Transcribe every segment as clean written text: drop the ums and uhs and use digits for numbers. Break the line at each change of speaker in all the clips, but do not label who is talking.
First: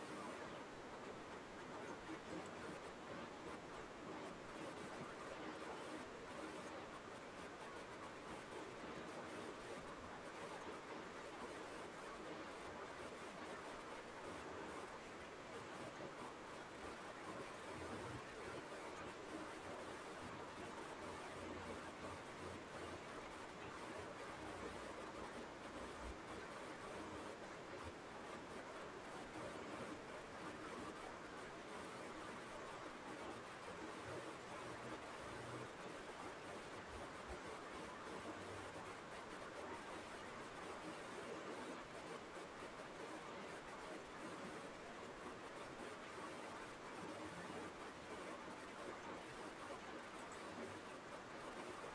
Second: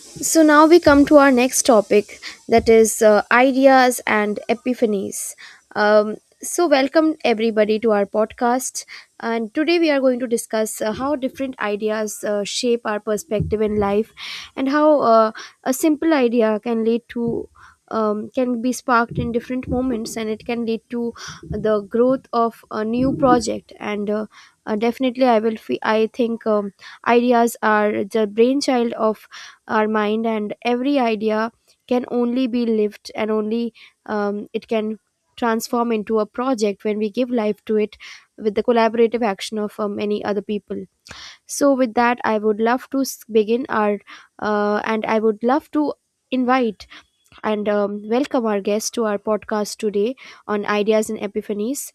So now we come to our next topic that is ideas and epiphanies. Um, Welcome everybody to our podcast. And today we are going to discuss how different ideas shape our perspective in life and how a simple idea can lead to. Can be sparked in different moments and it can lead to the growth of a new project and definitely I think ideas are the brainchild of our mind, and every idea can only be lived and only it can transform into a project when we give life to it with the collaborative action of many other people. So with that, I would love to s- begin our and I would love to invite and welcome our guest to our podcast today on ideas and epiphanies.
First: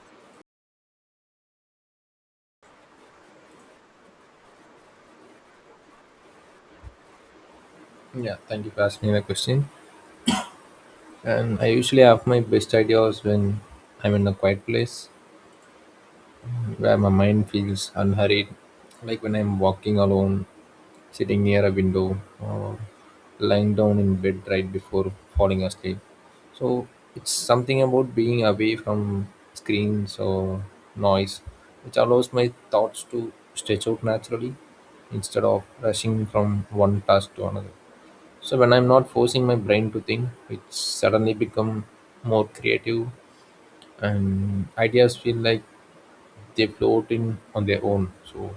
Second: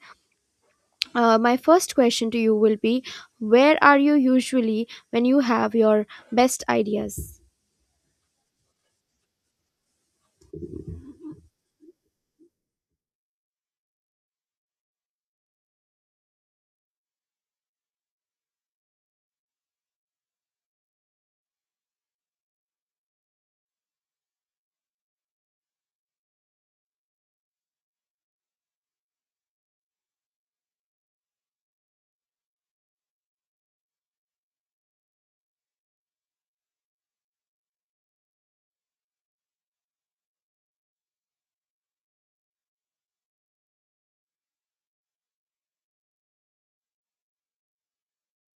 My first question to you will be, where are you usually when you have your best ideas?
Yeah, thank you for asking the question. And I usually have my best ideas when I'm in a quiet place where my mind feels unhurried, like when I'm walking alone, sitting near a window, or lying down in bed right before falling asleep. So it's something about being away from screens or noise, which allows my thoughts to stretch out naturally instead of rushing from one task to another. So when I'm not forcing my brain to think, it suddenly become more creative and ideas feel like they float in on their own. So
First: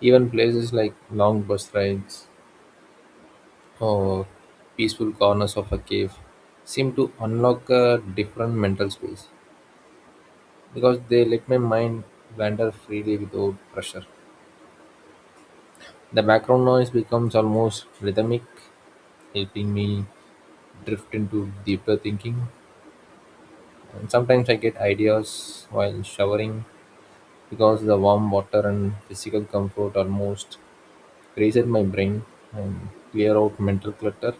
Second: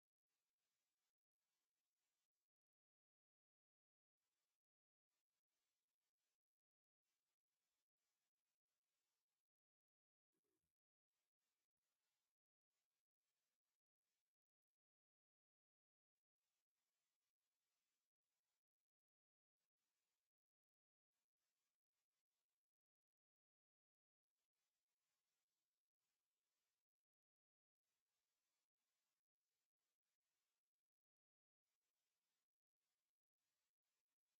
even places like long bus rides or peaceful corners of a cave seem to unlock a different mental space because they let my mind wander freely without pressure. The background noise becomes almost rhythmic, helping me drift into deeper thinking. And sometimes I get ideas while showering because the warm water and physical comfort almost reset my brain and clear out mental clutter.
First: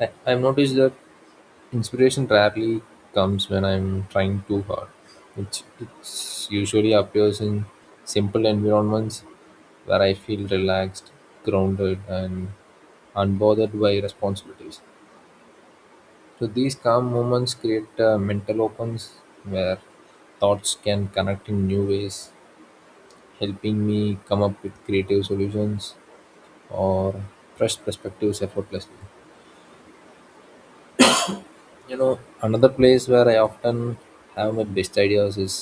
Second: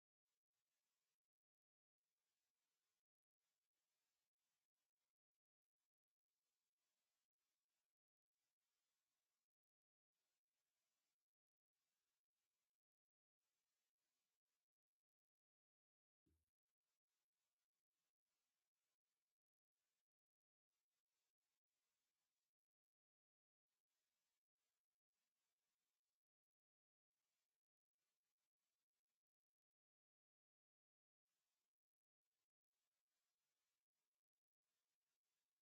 I've noticed that inspiration rarely comes when I'm trying too hard. It's usually appears in simple environments where I feel relaxed, grounded, and unbothered by responsibilities. So these calm moments create mental opens where thoughts can connect in new ways, helping me come up with creative solutions or fresh perspectives effortlessly. You know, another place where I often have my best ideas is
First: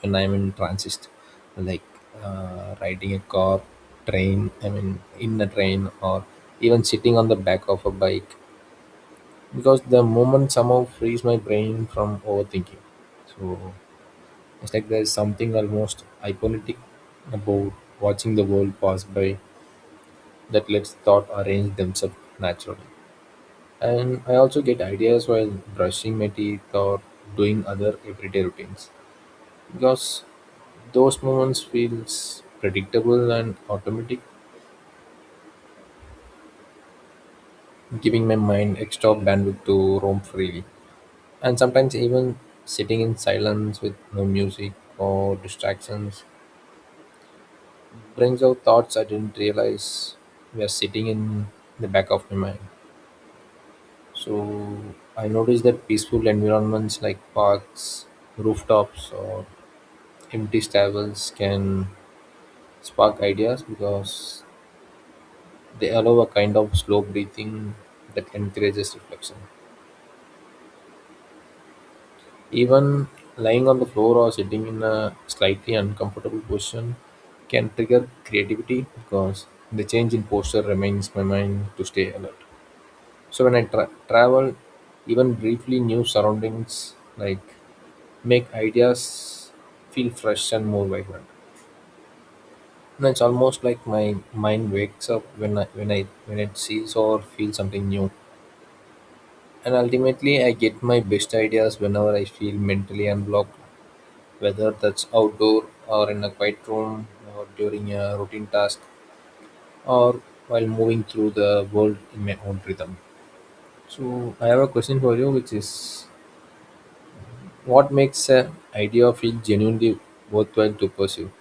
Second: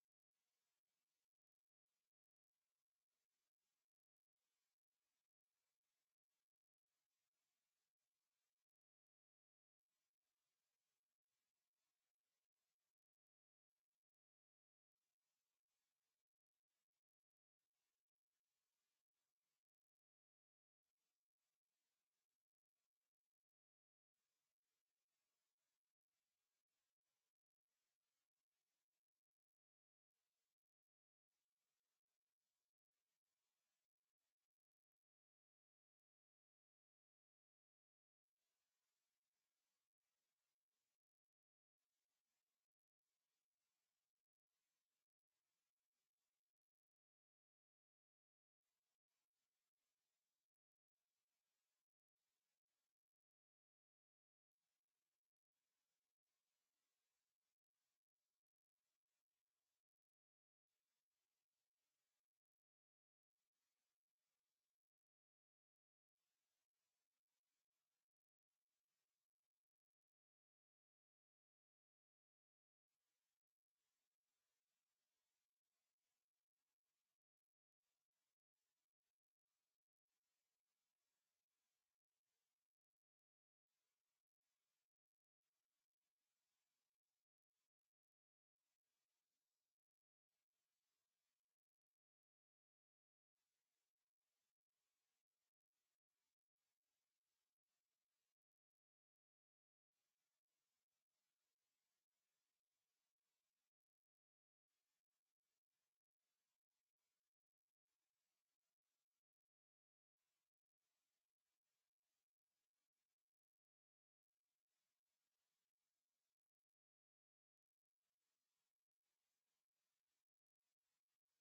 when I'm in transit, like riding a car, train, I mean, in a train, or even sitting on the back of a bike, because the moment somehow frees my brain from overthinking. So it's like there's something almost hypnotic about watching the world pass by that lets thought arrange themselves naturally. And I also get ideas while brushing my teeth or doing other everyday routines because those moments feels predictable and automatic, giving my mind extra bandwidth to roam freely. And sometimes even sitting in silence with no music or distractions brings out thoughts I didn't realize were sitting in the back of my mind. So I noticed that peaceful environments like parks, rooftops, or empty stables can spark ideas because they allow a kind of slow breathing that encourages reflection. Even lying on the floor or sitting in a slightly uncomfortable position can trigger creativity because the change in posture reminds my mind to stay alert. So when travel, even briefly, new surroundings like make ideas feel fresh and more vibrant. And it's almost like my mind wakes up when it sees or feels something new. And ultimately, I get my best ideas whenever I feel mentally unblocked, whether that's outdoor or in a quiet room or during a routine task or while moving through the world in my own rhythm. So I have a question for you, which is, what makes an idea feel genuinely worthwhile to pursue?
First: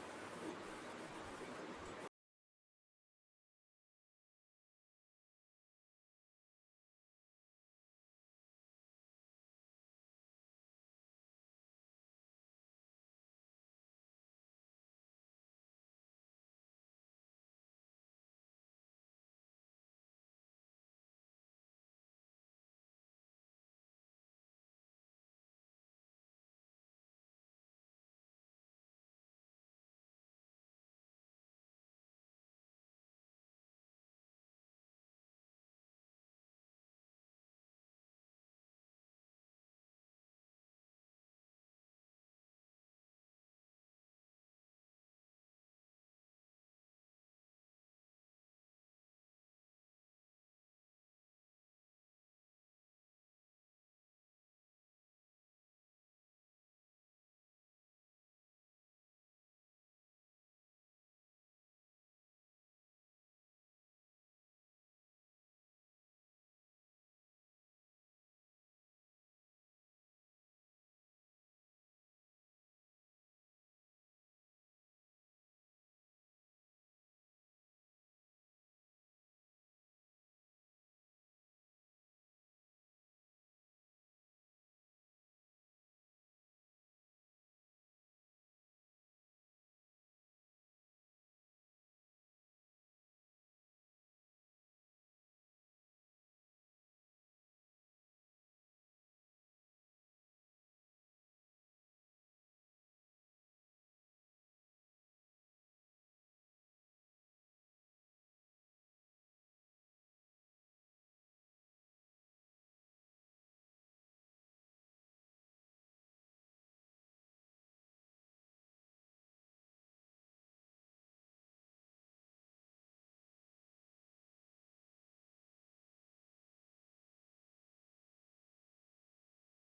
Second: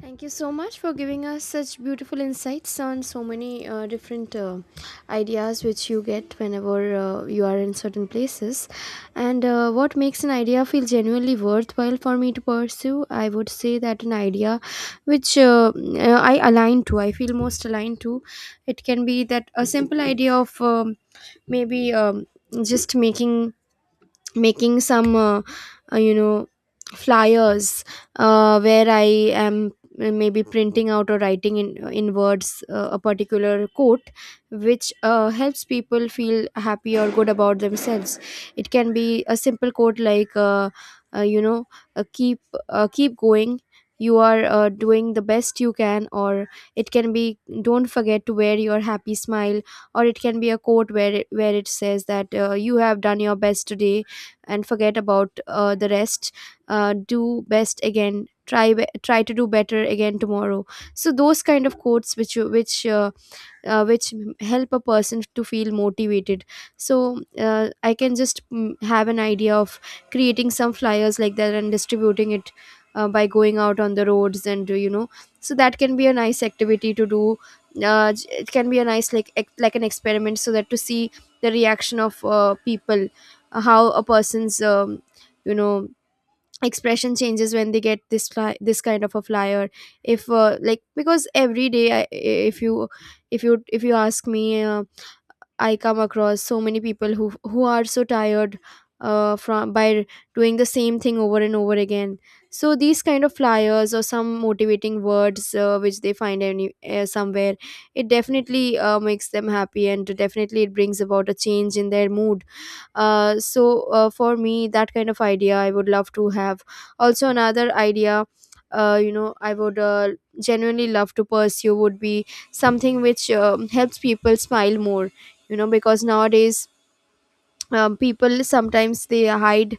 Thank you so much for giving us such beautiful insights on so many different ideas which you get whenever you are in certain places. And what makes an idea feel genuinely worthwhile for me to pursue? I would say that an idea which I align to, I feel most aligned to. It can be that a simple idea of maybe just making some uh, you know flyers where I am, maybe printing out or writing in words a particular quote which helps people feel happy or good about themselves. It can be a simple quote like uh, you know uh, keep keep going, you are doing the best you can. Or it can be, don't forget to wear your happy smile. Or it can be a quote where it says that you have done your best today and forget about the rest. Do best again, try to do better again tomorrow. So those kind of quotes which you- which m- help a person to feel motivated. So I can just have an idea of creating some flyers like that and distributing it by going out on the roads. And so that can be a nice activity to do. It can be a nice like an experiment so that to see the reaction of people, how a person's you know expression changes when they get this kind of a flyer. If like, because every day, if you ask me, I come across so many people who are so tired from by doing the same thing over and over again. So these kind of flyers, or some motivating words which they find any somewhere, it definitely makes them happy, and definitely it brings about a change in their mood. For me, that kind of idea I would love to have. Also, another idea I would genuinely love to pursue would be something which helps people smile more, you know, because nowadays people sometimes they hide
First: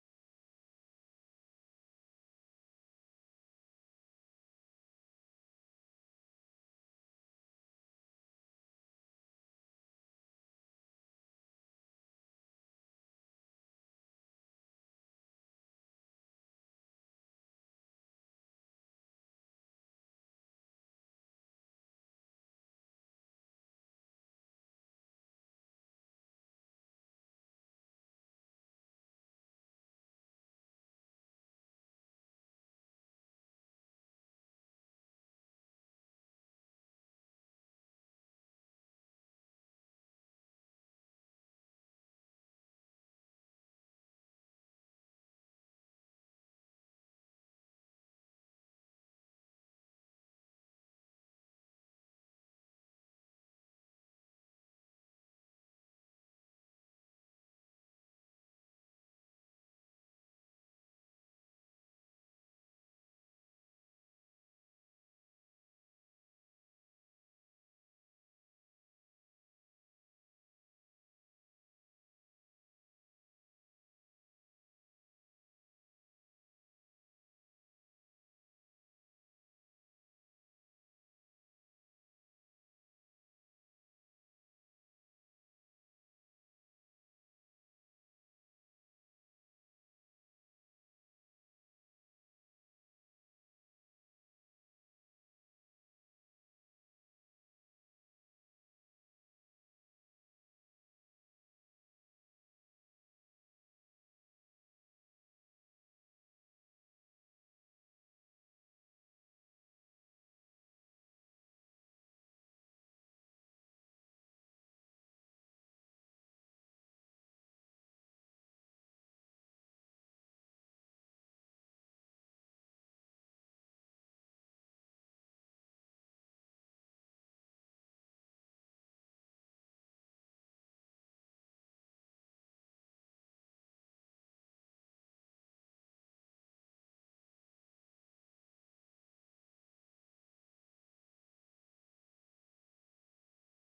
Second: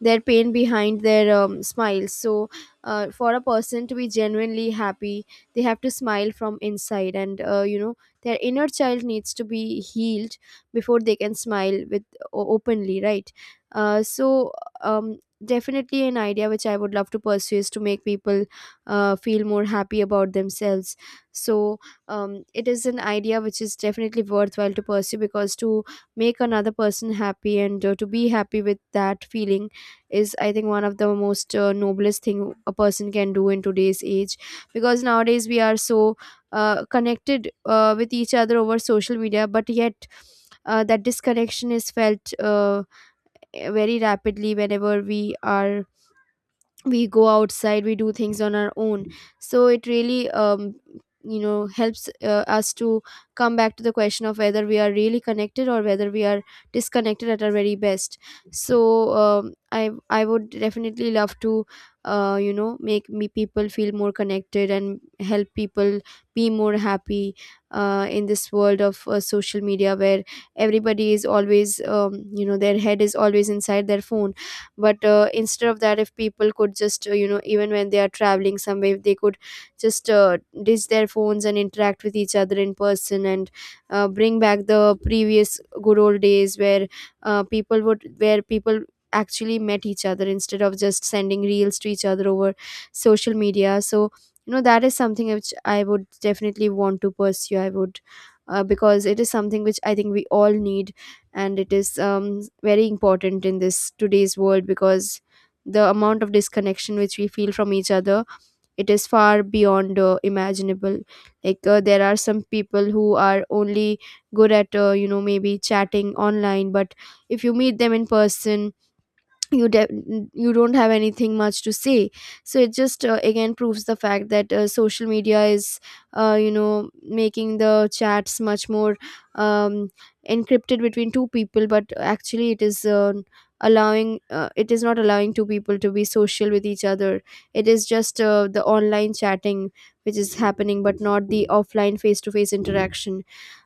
their pain behind their smiles. So for a person to be genuinely happy, they have to smile from inside. And their inner child needs to be healed before they can smile openly, right? uh, so um, Definitely an idea which I would love to pursue is to make people feel more happy about themselves. So it is an idea which is definitely worthwhile to pursue, because to make another person happy and to be happy with that feeling is, I think, one of the most noblest thing a person can do in today's age. Because nowadays we are so connected with each other over social media, but yet that disconnection is felt very rapidly whenever we are, we go outside, we do things on our own. So it really helps us to come back to the question of whether we are really connected or whether we are disconnected at our very best. So I would definitely love to make me people feel more connected and help people be more happy in this world of social media, where everybody is always their head is always inside their phone. But instead of that, if people could just even when they are traveling somewhere, if they could just ditch their phones and interact with each other in person, and bring back the previous good old days where people would where people actually met each other instead of just sending reels to each other over social media. So, you know, that is something which I would definitely want to pursue. I would Because it is something which I think we all need, and it is very important in this today's world, because the amount of disconnection which we feel from each other, it is far beyond imaginable. Like there are some people who are only good at maybe chatting online, but if you meet them in person, you don't have anything much to say. So it just again proves the fact that social media is making the chats much more um, encrypted between two people, but actually it is allowing it is not allowing two people to be social with each other. It is just the online chatting which is happening, but not the offline face to face interaction.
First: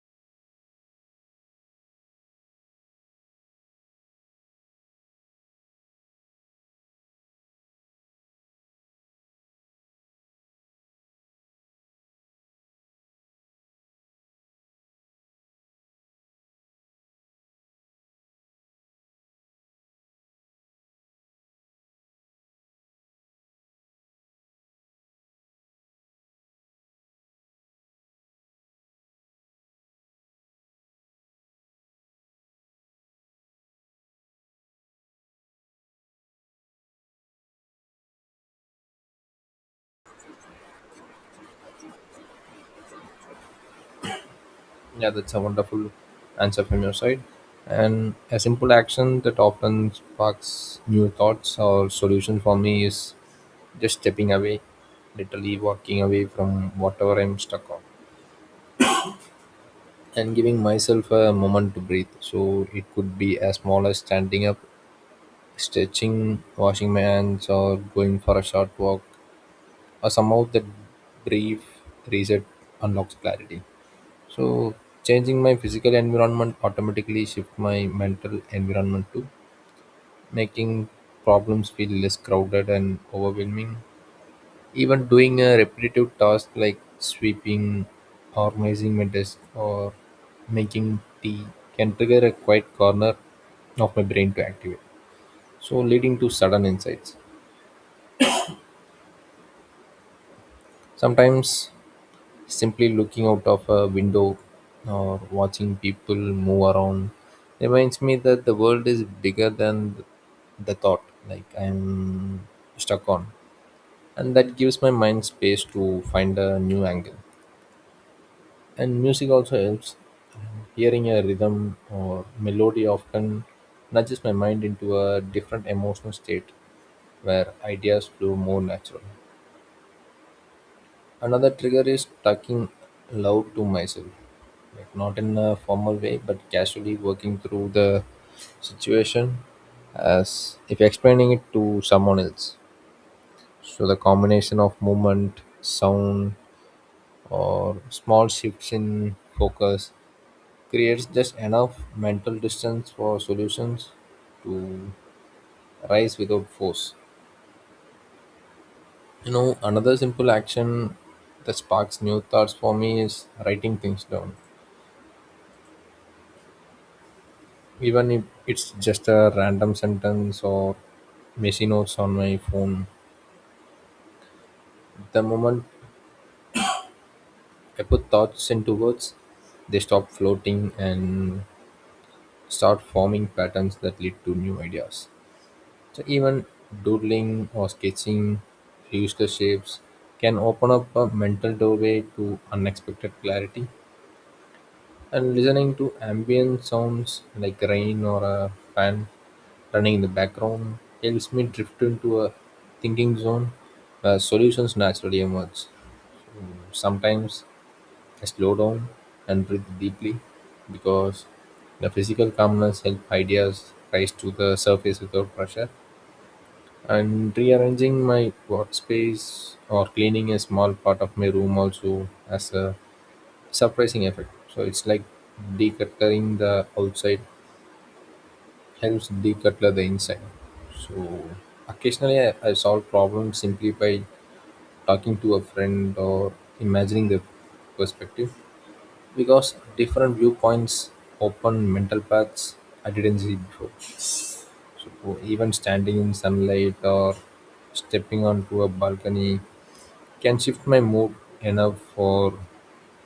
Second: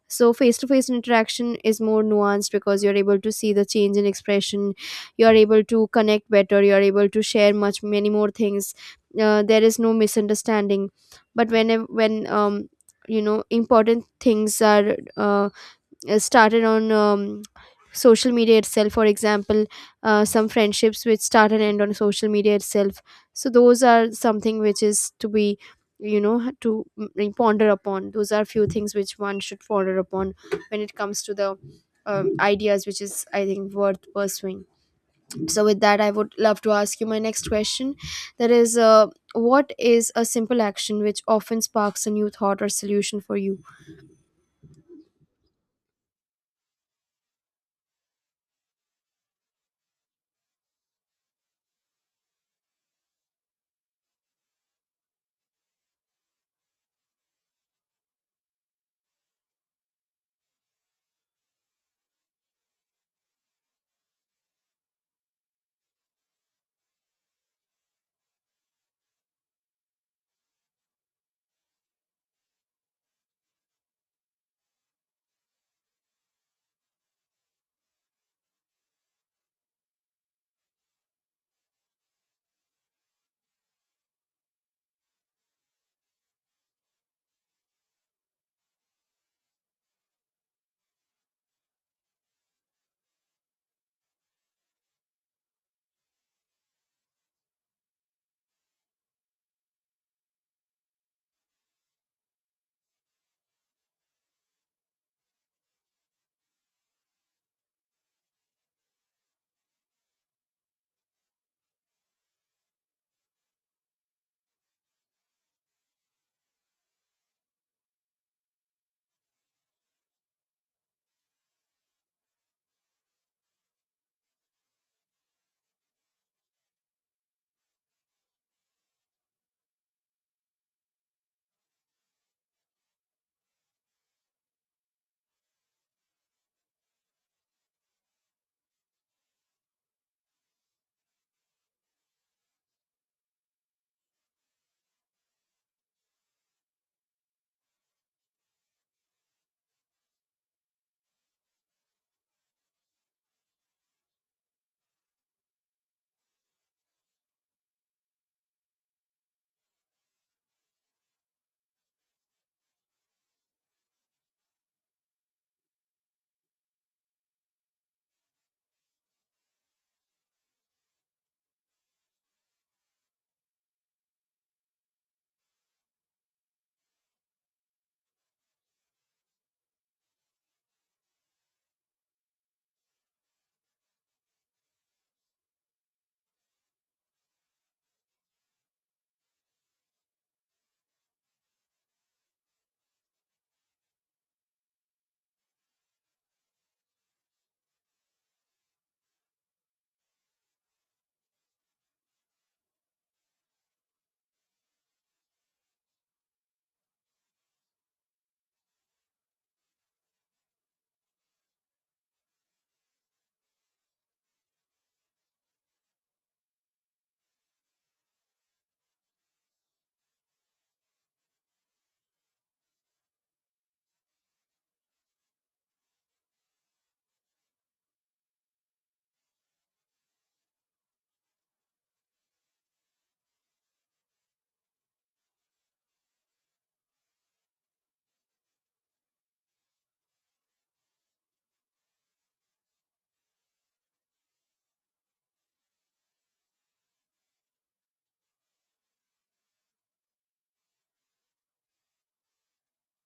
So face to face interaction is more nuanced, because you're able to see the change in expression, you're able to connect better, you're able to share much many more things. There is no misunderstanding. But when important things are started on social media itself. For example, some friendships which start and end on social media itself. So those are something which is to be, you know, to ponder upon. Those are few things which one should ponder upon when it comes to the ideas which is, I think, worth pursuing. So with that, I would love to ask you my next question, that is, what is a simple action which often sparks a new thought or solution for you?
Yeah, that's a wonderful answer from your side. And a simple action that often sparks new thoughts or solutions for me is just stepping away, literally walking away from whatever I'm stuck on, and giving myself a moment to breathe. So it could be as small as standing up, stretching, washing my hands, or going for a short walk, or somehow that brief reset unlocks clarity. So changing my physical environment automatically shift my mental environment too, making problems feel less crowded and overwhelming. Even doing a repetitive task like sweeping, organizing my desk, or making tea can trigger a quiet corner of my brain to activate, so leading to sudden insights. Sometimes simply looking out of a window or watching people move around reminds me that the world is bigger than the thought like I'm stuck on. And that gives my mind space to find a new angle. And music also helps. Hearing a rhythm or melody often nudges my mind into a different emotional state where ideas flow more naturally. Another trigger is talking loud to myself, like not in a formal way, but casually working through the situation as if explaining it to someone else. So the combination of movement, sound, or small shifts in focus creates just enough mental distance for solutions to rise without force. You know, another simple action that sparks new thoughts for me is writing things down, even if it's just a random sentence or messy notes on my phone. The moment I put thoughts into words, they stop floating and start forming patterns that lead to new ideas. So even doodling or sketching reduced shapes can open up a mental doorway to unexpected clarity. And listening to ambient sounds like rain or a fan running in the background helps me drift into a thinking zone where solutions naturally emerge. Sometimes I slow down and breathe deeply because the physical calmness helps ideas rise to the surface without pressure. And rearranging my workspace or cleaning a small part of my room also as a surprising effect. So it's like decluttering the outside helps declutter the inside. So occasionally I solve problems simply by talking to a friend or imagining their perspective, because different viewpoints open mental paths I didn't see before. So even standing in sunlight or stepping onto a balcony can shift my mood enough for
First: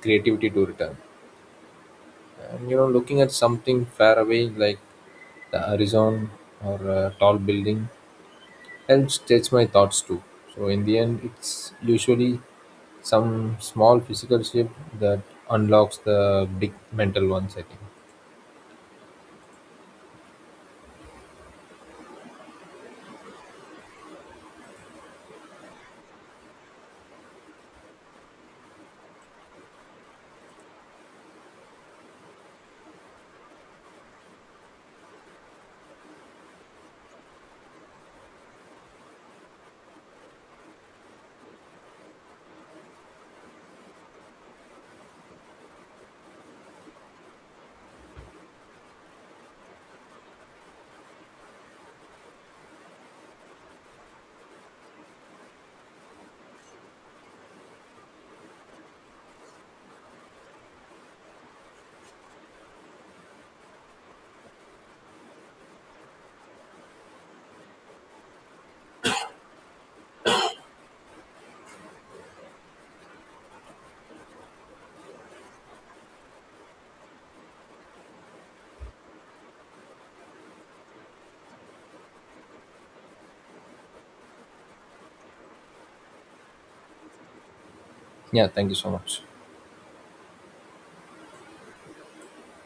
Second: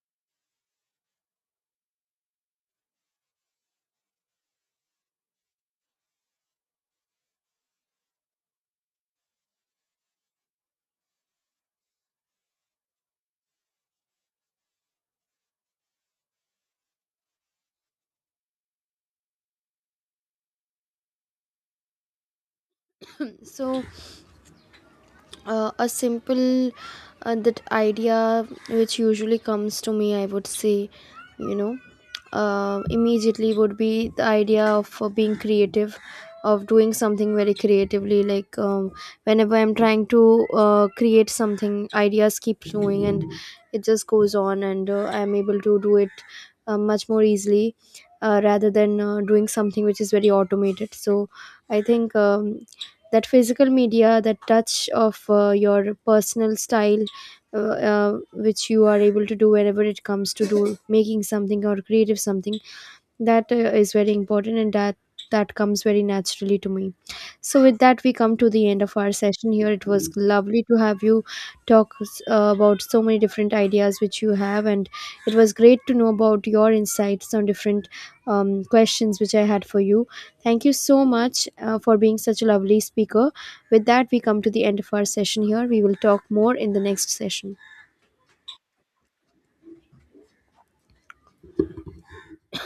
creativity to return. And you know, looking at something far away like the horizon or a tall building helps stretch my thoughts too. So, in the end, it's usually some small physical shift that unlocks the big mental ones, I think.
So a simple that idea which usually comes to me, I would say, you know, immediately, would be the idea of being creative, of doing something very creatively. Like whenever I'm trying to create something, ideas keep flowing and it just goes on, and I'm able to do it much more easily rather than doing something which is very automated. So I think that physical media, that touch of your personal style which you are able to do whenever it comes to do making something or creative something, that is very important, and that comes very naturally to me. So with that, we come to the end of our session here. It was lovely to have you talk about so many different ideas which you have, and it was great to know about your insights on different questions which I had for you. Thank you so much for being such a lovely speaker. With that, we come to the end of our session here. We will talk more in the next session.
Yeah, thank you so much.